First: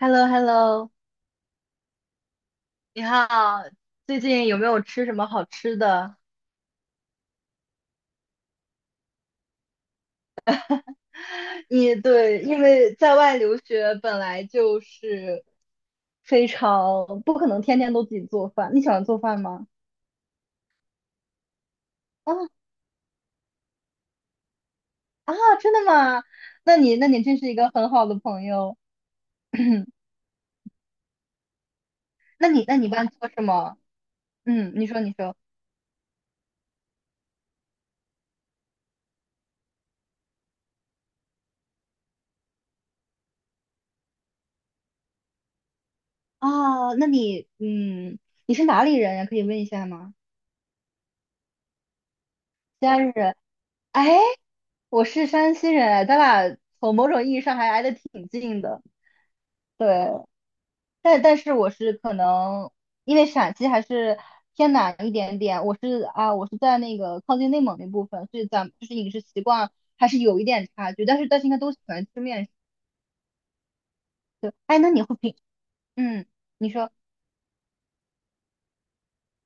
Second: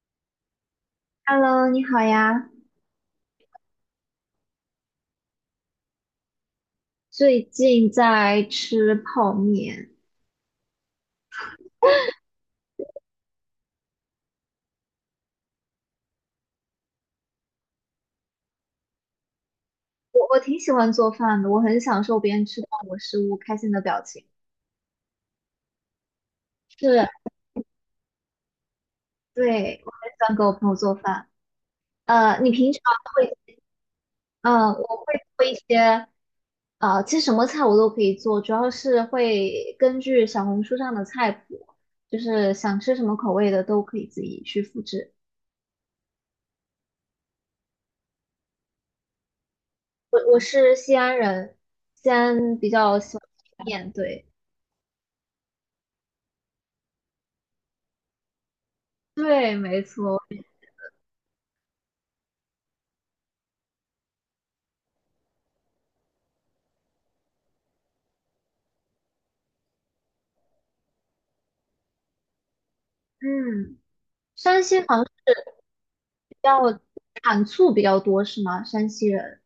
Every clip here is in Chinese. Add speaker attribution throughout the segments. Speaker 1: h e l l o。
Speaker 2: Hello，你好呀。
Speaker 1: 你好，最近有没有吃什么好吃的？
Speaker 2: 最近在吃泡面，
Speaker 1: 对，因为在外留学本来就是非常不可能天天都自己做饭。你喜欢做饭吗？
Speaker 2: 我挺喜欢做饭的，我很享受别人
Speaker 1: 啊，
Speaker 2: 吃到我食物开心的表情。
Speaker 1: 啊，真的吗？那你那
Speaker 2: 是，
Speaker 1: 你真是一个很好的朋友。
Speaker 2: 对，我 很喜欢给我朋友做饭。
Speaker 1: 那
Speaker 2: 你
Speaker 1: 你
Speaker 2: 平
Speaker 1: 那
Speaker 2: 常
Speaker 1: 你一般做
Speaker 2: 会，
Speaker 1: 什么？
Speaker 2: 嗯，
Speaker 1: 嗯，你说
Speaker 2: 我
Speaker 1: 你
Speaker 2: 会
Speaker 1: 说。
Speaker 2: 做一些，其实什么菜我都可以做，主要是会根据小红书上的菜谱，就是想吃什么口味的都可以自己去复制。
Speaker 1: 啊，那你嗯，你是哪里人呀？可以问一下吗？
Speaker 2: 我是西安人，西安比
Speaker 1: 西
Speaker 2: 较
Speaker 1: 安
Speaker 2: 喜欢
Speaker 1: 人。
Speaker 2: 吃面，
Speaker 1: 哎，
Speaker 2: 对
Speaker 1: 我是山西人，哎，咱俩从某种意义上还挨得挺近的。
Speaker 2: 对，没
Speaker 1: 对，
Speaker 2: 错。
Speaker 1: 但是我是可能因为陕西还是偏南一点点，我是在那个靠近内蒙那部分，所以咱们就是饮食习惯还是有一点差距。但是应该都喜欢吃面食。
Speaker 2: 嗯，
Speaker 1: 对，
Speaker 2: 山
Speaker 1: 哎，
Speaker 2: 西
Speaker 1: 那
Speaker 2: 好
Speaker 1: 你
Speaker 2: 像
Speaker 1: 会平，嗯，
Speaker 2: 比
Speaker 1: 你
Speaker 2: 较
Speaker 1: 说。
Speaker 2: 产醋比较多，是吗？山西人。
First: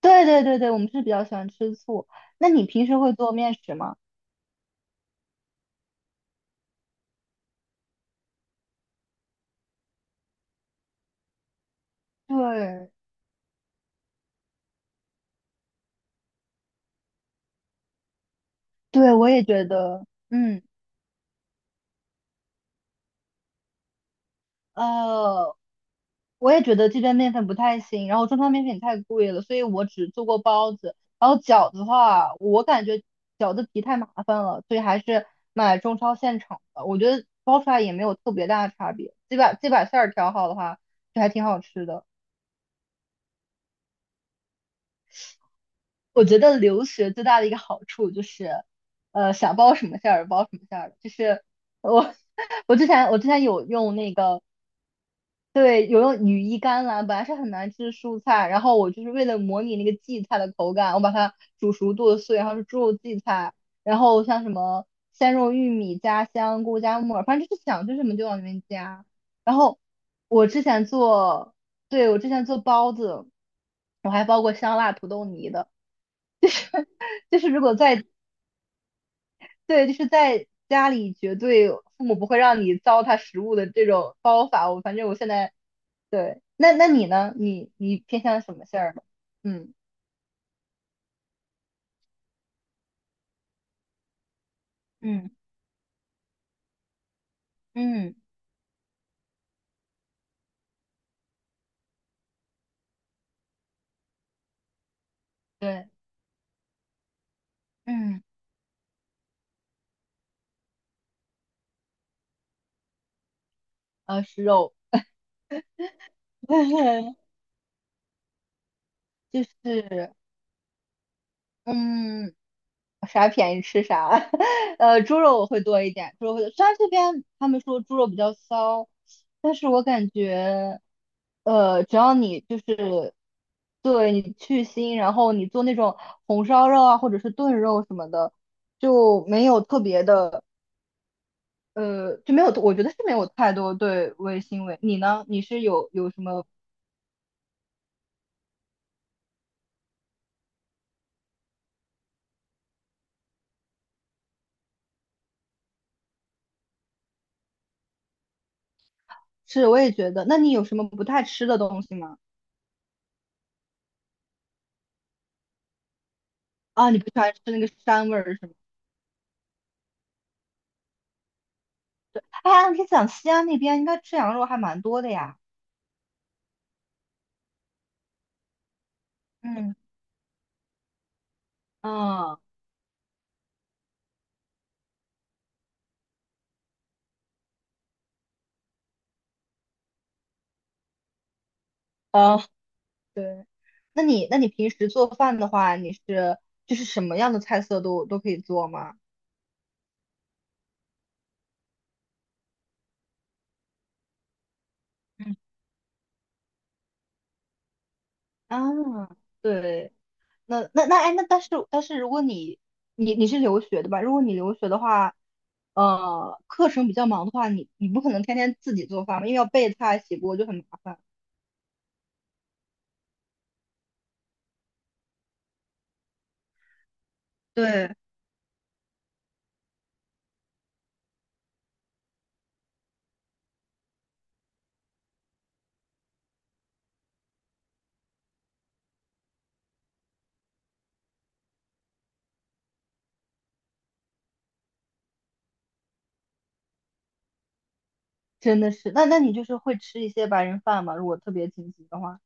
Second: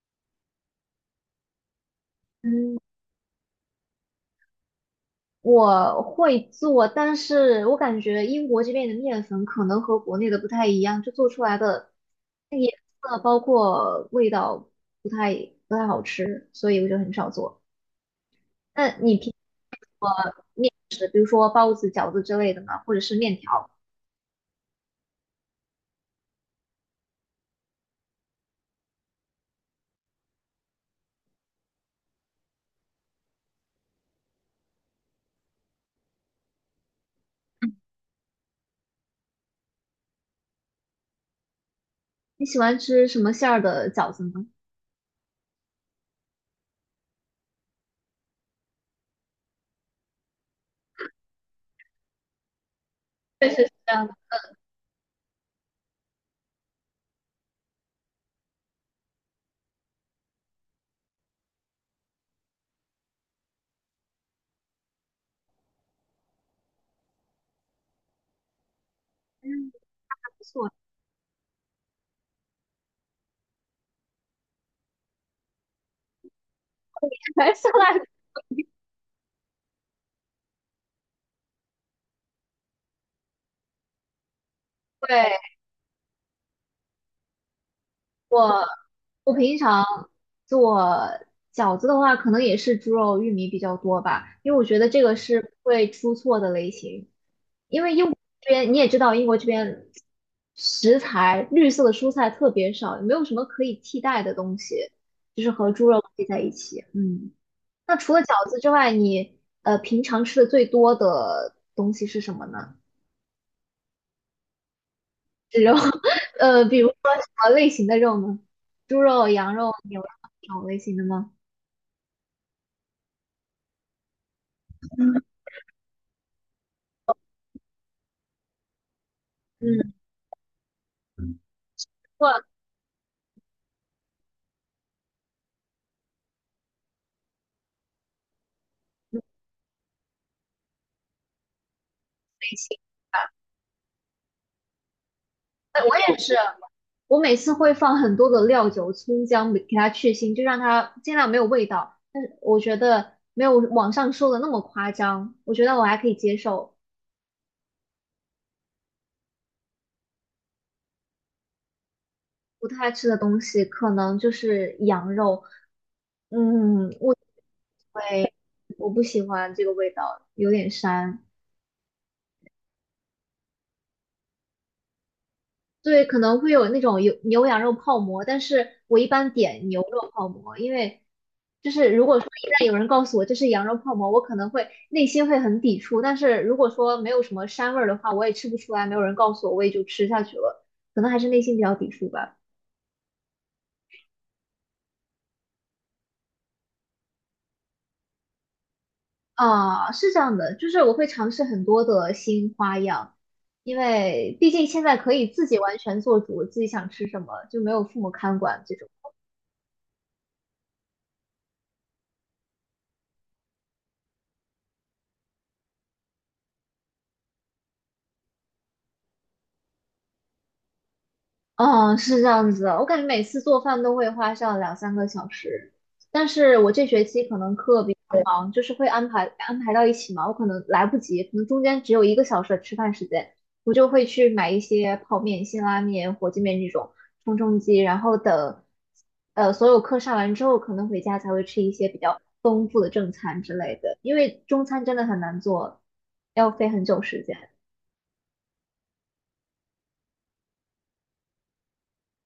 Speaker 1: 对对对对，我们是比较喜欢吃醋。那你
Speaker 2: 嗯，
Speaker 1: 平时会做面食吗？
Speaker 2: 我会做，但是我感觉英国这边的面粉可能和国内的不太一样，就做出来的那个颜
Speaker 1: 对，
Speaker 2: 色包括味道不太不太好吃，所以我就很少做。那
Speaker 1: 对，
Speaker 2: 你
Speaker 1: 我
Speaker 2: 平
Speaker 1: 也觉得，嗯。
Speaker 2: 时比如说包子、饺子之类的呢，或者是面条，
Speaker 1: 呃，我也觉得这边面粉不太行，然后中超面粉太贵了，所以我只做过包子。然后饺子的话，我感觉饺子皮太麻烦了，所以还是买中超现成的。我觉得包出来也没有特别大的差别，这把馅儿调好的话，就还挺好吃的。
Speaker 2: 你喜欢吃什么馅儿的饺子呢？
Speaker 1: 我觉得留学最大的一个好处就是，想包什么馅儿包什么馅儿，就是我 我之前
Speaker 2: 确实
Speaker 1: 有
Speaker 2: 是这
Speaker 1: 用
Speaker 2: 样的，
Speaker 1: 那个。对，有用羽衣甘蓝，本来是很难吃的蔬菜，然后我就是为了模拟那个荠菜的口感，我把它煮熟剁碎，然后是猪肉荠菜，然后像什么鲜肉玉米加香菇加木耳，反正就是想吃什么就往里面加。然
Speaker 2: 嗯，
Speaker 1: 后
Speaker 2: 不
Speaker 1: 我之
Speaker 2: 错，
Speaker 1: 前 做，对，我之前做包子，我还包过香辣土豆泥的，就是
Speaker 2: 白
Speaker 1: 如
Speaker 2: 下
Speaker 1: 果
Speaker 2: 来，
Speaker 1: 在，对，就是在家里绝对父母不会让你糟蹋食物的这种包法，我反正我现
Speaker 2: 对。
Speaker 1: 在对，那你呢？你偏向什么馅儿的？
Speaker 2: 我平
Speaker 1: 嗯，
Speaker 2: 常做饺子的话，可能也是猪肉、玉米比较多吧，因为我觉得这个
Speaker 1: 嗯
Speaker 2: 是不会出错的类型。因为英
Speaker 1: 嗯，
Speaker 2: 国这边你也知道，英国这边食材绿色的蔬菜特别少，也没有什么可以替代的东西，就是和
Speaker 1: 对，
Speaker 2: 猪肉配在一起。嗯，那除了
Speaker 1: 嗯，
Speaker 2: 饺子之外，你平常吃的最多的东西是什么呢？
Speaker 1: 是肉。
Speaker 2: 是肉，比如说什 么类型的肉呢？猪肉、
Speaker 1: 就
Speaker 2: 羊肉、牛肉
Speaker 1: 是
Speaker 2: 这种类型的吗？
Speaker 1: 嗯，啥便宜吃啥。猪
Speaker 2: 嗯
Speaker 1: 肉我会多一点，猪肉会，虽然这边他们说猪肉比较骚，但是我感觉，只要
Speaker 2: 过
Speaker 1: 你
Speaker 2: 类
Speaker 1: 就是对你去腥，然后你做那种红烧肉啊，或者是炖肉什么的，就没有特别的。就没有，我觉得
Speaker 2: 型。
Speaker 1: 是没有太多对味腥味。你呢？你是
Speaker 2: 哎
Speaker 1: 有
Speaker 2: 我也
Speaker 1: 什
Speaker 2: 是，
Speaker 1: 么
Speaker 2: 我每次会放很多的料酒、葱姜，给它去腥，就让它尽量没有味道。但是我觉得没有网上说的那么夸张，我觉得我还可以接受。
Speaker 1: 吃也觉得。那你有什么不太吃的东西吗？
Speaker 2: 不太吃的东西可能就是羊肉，嗯，
Speaker 1: 啊，你不喜
Speaker 2: 我
Speaker 1: 欢吃那个膻味儿是吗？
Speaker 2: 我不喜欢这个味道，有点膻。
Speaker 1: 啊，你讲西安那边应该吃羊肉还蛮多的呀。
Speaker 2: 对，可能会有那种有牛羊肉泡馍，但是我一般点
Speaker 1: 嗯，
Speaker 2: 牛肉泡馍，因为就是如果说
Speaker 1: 嗯，
Speaker 2: 一旦有人告诉我这是羊肉泡馍，我可能会内心会很抵触，但是如果说没有什么膻味儿的话，我也吃不出来，没有人告诉我，我也就吃下去了，可能还是内心比较抵触吧。
Speaker 1: 啊，对，那你平时做饭的话，就是什么样的菜色都可以做吗？
Speaker 2: 啊，是这样的，就是我会尝试很多的新花样，因为毕竟现在可以
Speaker 1: 嗯，
Speaker 2: 自己完全做主，自己想吃什么就没有父母看
Speaker 1: 啊，
Speaker 2: 管这种。
Speaker 1: 对，那哎，那但是如果你是留学的吧？如果你留学的话，课程比较忙的话，你不可能天天自己做饭嘛，因为要备菜洗锅就很麻烦。
Speaker 2: 嗯，是这样子的，我感觉每次做饭都会花上2、3个小时，但是我这学期可能课比
Speaker 1: 对，
Speaker 2: 较忙，就是会安排安排到一起嘛，我可能来不及，可能中间只有1个小时的吃饭时间，我就会去买一些泡面、辛拉面、火鸡面这种充充饥，然后等所有课上完之后，可能回家才会吃一些比较丰富的正餐之类的，因为中餐真的很难做，要费很久时间。
Speaker 1: 真的是，那你就是会吃一些白人饭嘛？如果特别紧急的话，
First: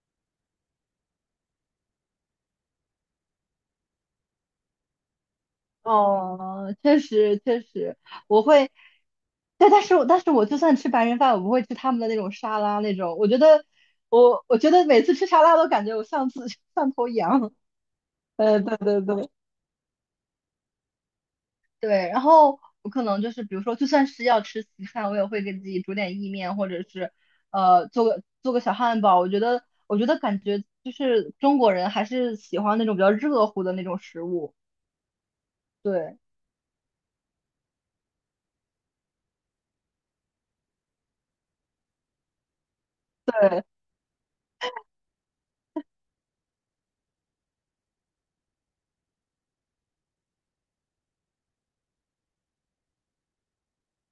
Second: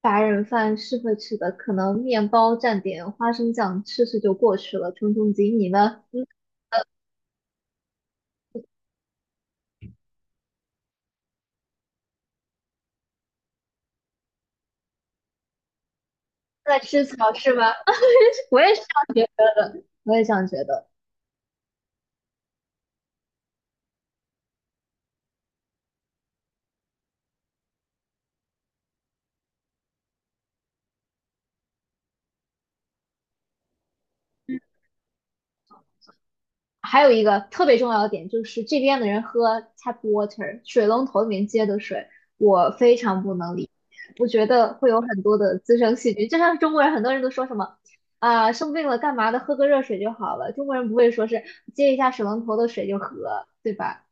Speaker 2: 白人饭是会吃的，可能面包蘸点花生酱吃吃就过去了，冲冲劲。你呢？你
Speaker 1: 哦，确实确实，我会，对，但是我就算吃白人饭，我不会吃他们的那种沙拉那种，我觉得我觉得每次吃沙拉都感觉我像次
Speaker 2: 在
Speaker 1: 像
Speaker 2: 吃
Speaker 1: 头
Speaker 2: 草是
Speaker 1: 羊。
Speaker 2: 吗？我也
Speaker 1: 对
Speaker 2: 是，
Speaker 1: 对对，
Speaker 2: 我也这样觉得。
Speaker 1: 对，然后我可能就是比如说，就算是要吃西餐，我也会给自己煮点意面，或者是做个小汉堡。我觉得感觉就是中国人还是喜欢那种比较热乎的那种食物。对
Speaker 2: 还有一个特别重要的点就是这边的人喝 tap water 水龙头里面接的水，我非常不
Speaker 1: 对
Speaker 2: 能理解，我觉得会有很多的滋生细菌。就像中国人，很多人都说什么啊、生病了干嘛的，喝个热水就好了。中国人不会说是接一下水龙头的水就喝，对吧？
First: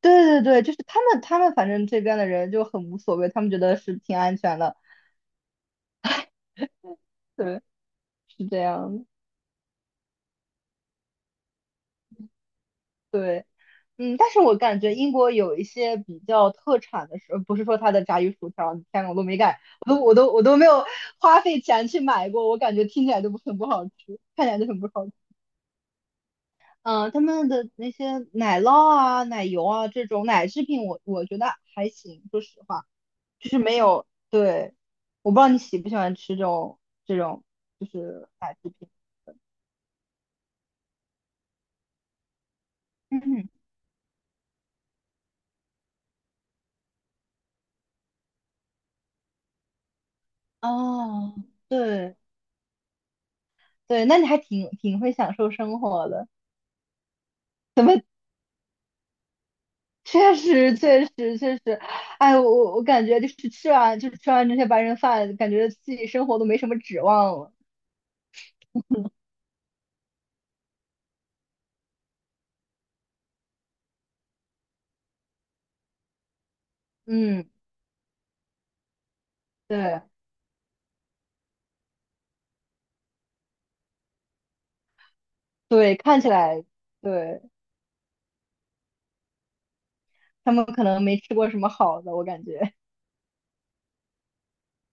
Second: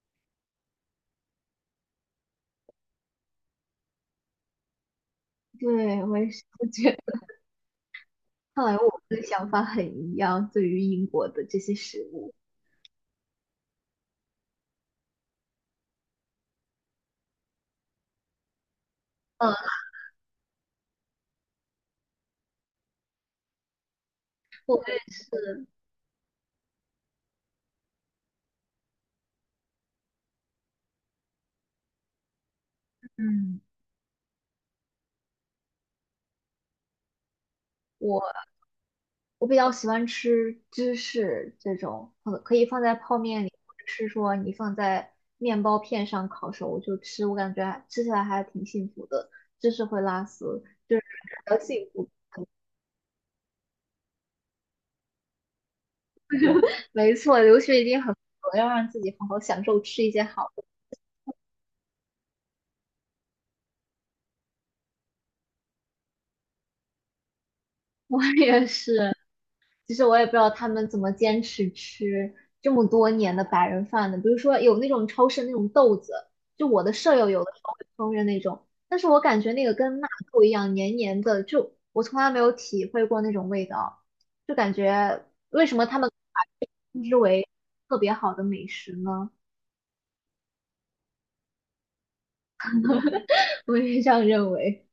Speaker 1: 对对对，就是他们反正这边的人就很无所谓，他们觉得是挺安全的。
Speaker 2: 对，我也是，我觉
Speaker 1: 对，是这
Speaker 2: 看来
Speaker 1: 样
Speaker 2: 我
Speaker 1: 的。
Speaker 2: 们的想法很一样，对于英国的这些食物。
Speaker 1: 对。嗯，但是我感觉英国有一些比较特产的食，不是说它的炸鱼薯条，天呐，我都没
Speaker 2: 嗯，
Speaker 1: 敢，我都没有花费钱去买过，我感觉听起来就不很不好吃，看起来就
Speaker 2: 我
Speaker 1: 很不
Speaker 2: 对
Speaker 1: 好吃。嗯，他们的那些奶酪啊、奶油啊这种奶制品我觉得还行，说实话，就是
Speaker 2: 嗯，
Speaker 1: 没有，对，我不知道你喜不喜欢吃这种就是
Speaker 2: 我
Speaker 1: 奶制品。
Speaker 2: 我比较喜欢吃芝士这种，可可以放在泡面里，
Speaker 1: 嗯，
Speaker 2: 或者是说你放在面包片上烤熟就吃，我感觉还吃起来还挺幸福的。芝士会拉丝，就是
Speaker 1: 哦，
Speaker 2: 比较幸福。
Speaker 1: 对对，那你还挺会享受生活的。
Speaker 2: 没错，留学一
Speaker 1: 怎么？
Speaker 2: 定很苦，要让自己好好享受吃一些
Speaker 1: 确
Speaker 2: 好的。
Speaker 1: 实，确实，确实，哎，我感觉就是吃完这些白人饭，感觉自己生活都没什么指望了。
Speaker 2: 我也是，其实我也不知道他们怎么坚持吃这么多年的白人饭的。比如说有那种超市那种豆子，就我的舍友有
Speaker 1: 嗯，
Speaker 2: 的时候会烹饪那种，但是我感觉那个跟
Speaker 1: 对，
Speaker 2: 纳豆一样黏黏的，就我从来没有体会过那种味道，就感觉为什么
Speaker 1: 对，
Speaker 2: 他们
Speaker 1: 看起
Speaker 2: 把
Speaker 1: 来，
Speaker 2: 这个称之
Speaker 1: 对，
Speaker 2: 为特别好的美食呢？
Speaker 1: 他们可能没吃过什么好的，我感觉。
Speaker 2: 我也是这样认为。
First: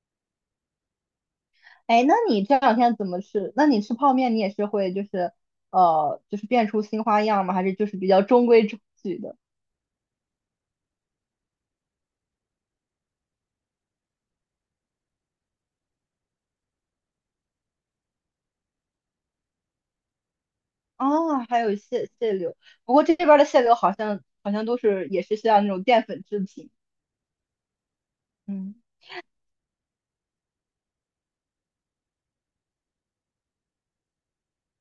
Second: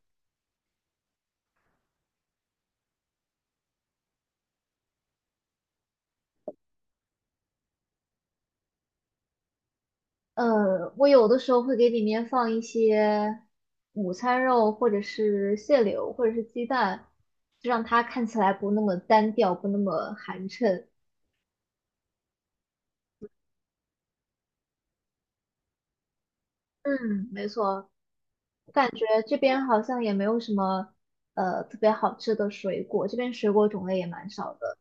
Speaker 1: 哎，那你这两天怎么吃？那你吃泡面，你也是会就是变出新花样吗？还是就是比较中规中矩的？
Speaker 2: 我有的时候会给里面放一些午餐肉，或者是蟹柳，或者是鸡蛋，就让它看起来不那么单调，不那么寒碜。
Speaker 1: 啊，还有蟹柳，不过这边的蟹柳好像也是像那种淀粉制品。
Speaker 2: 嗯，没错，我
Speaker 1: 嗯。
Speaker 2: 感觉这边好像也没有什么特别好吃的水果，这边水果种类也蛮少的。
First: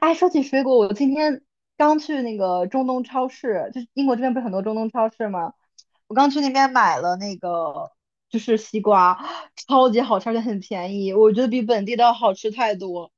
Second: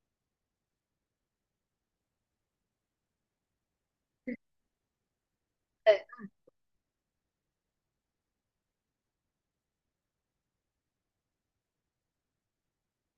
Speaker 1: 哎，说起水果，我今天刚去那个中东超市，就是英国这边不是很多中东超市吗？
Speaker 2: 对，
Speaker 1: 我刚去那边买了那个就是西瓜，超级好吃，而且很便宜，我觉得比本地的要好吃太多。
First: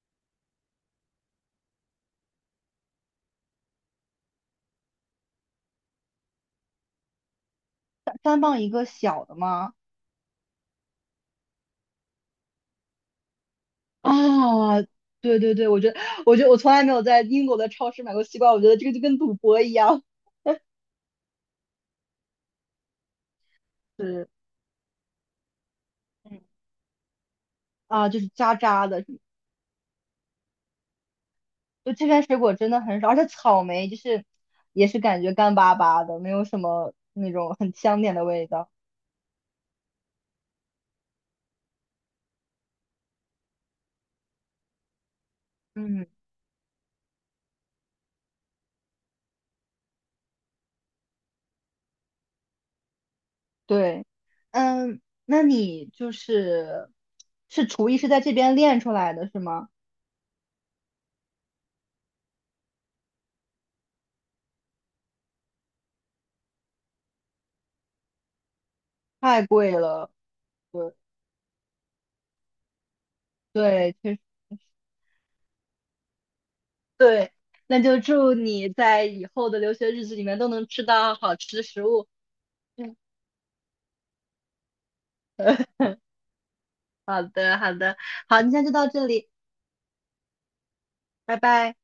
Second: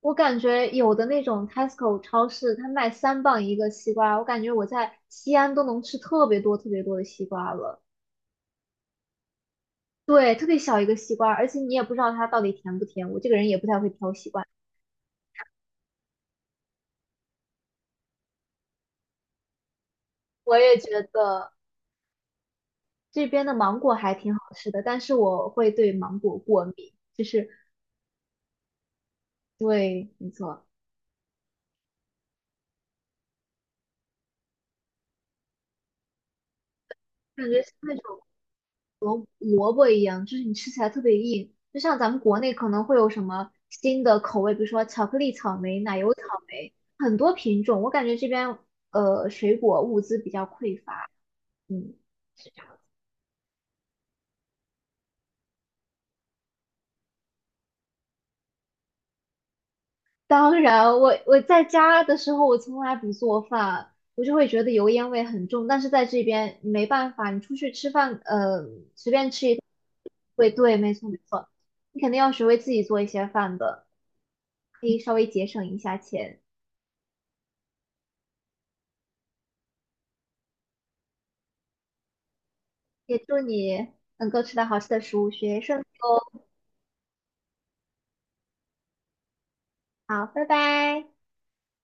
Speaker 2: 我感觉有的那种 Tesco 超市，它卖3磅一个西瓜，我感觉我在西安都能吃特别多特别多的西瓜了。
Speaker 1: 三磅一个小的吗？
Speaker 2: 对，特别小一个西瓜，而且你也不知道它到底甜不甜。我这个人也不太会挑西瓜，
Speaker 1: 啊，对对对，我觉得我从来没有在英国的超市买过西瓜，我觉得这个就跟赌博一样。
Speaker 2: 我也觉得这边的芒果还
Speaker 1: 是，
Speaker 2: 挺好吃的，但是我会对芒果
Speaker 1: 嗯，
Speaker 2: 过敏，就是
Speaker 1: 啊，就是渣渣的，
Speaker 2: 对，没错，
Speaker 1: 就这边水果真的很少，而且草莓就是也是感觉干巴巴的，没有什么那
Speaker 2: 感
Speaker 1: 种
Speaker 2: 觉像
Speaker 1: 很
Speaker 2: 那
Speaker 1: 香甜
Speaker 2: 种
Speaker 1: 的味道。
Speaker 2: 萝卜一样，就是你吃起来特别硬。就像咱们国内可能会有什么新的口味，比如说巧克力草莓、奶
Speaker 1: 嗯，
Speaker 2: 油草莓，很多品种。我感觉这边水果物资比较匮乏，嗯，是这样
Speaker 1: 对，嗯，那你是厨艺是在这边练出来的是吗？
Speaker 2: 当然，我我在家的时候，我从来不做饭，我就会觉得油烟味很重。但是在这边你没办法，你出去吃饭，随便吃
Speaker 1: 太
Speaker 2: 一顿，
Speaker 1: 贵了，
Speaker 2: 对对，没
Speaker 1: 对
Speaker 2: 错没错，你肯定要学会自己做一些饭的，
Speaker 1: 对，确实，
Speaker 2: 可以稍微节省一下钱。
Speaker 1: 对，那就祝你在以后的留学日子里面都能吃到好吃的食物。嗯，
Speaker 2: 也祝你能够吃到好吃的食物，学业顺利。
Speaker 1: 好的好的，好，今天就到这里，
Speaker 2: 好，拜拜。
Speaker 1: 拜拜。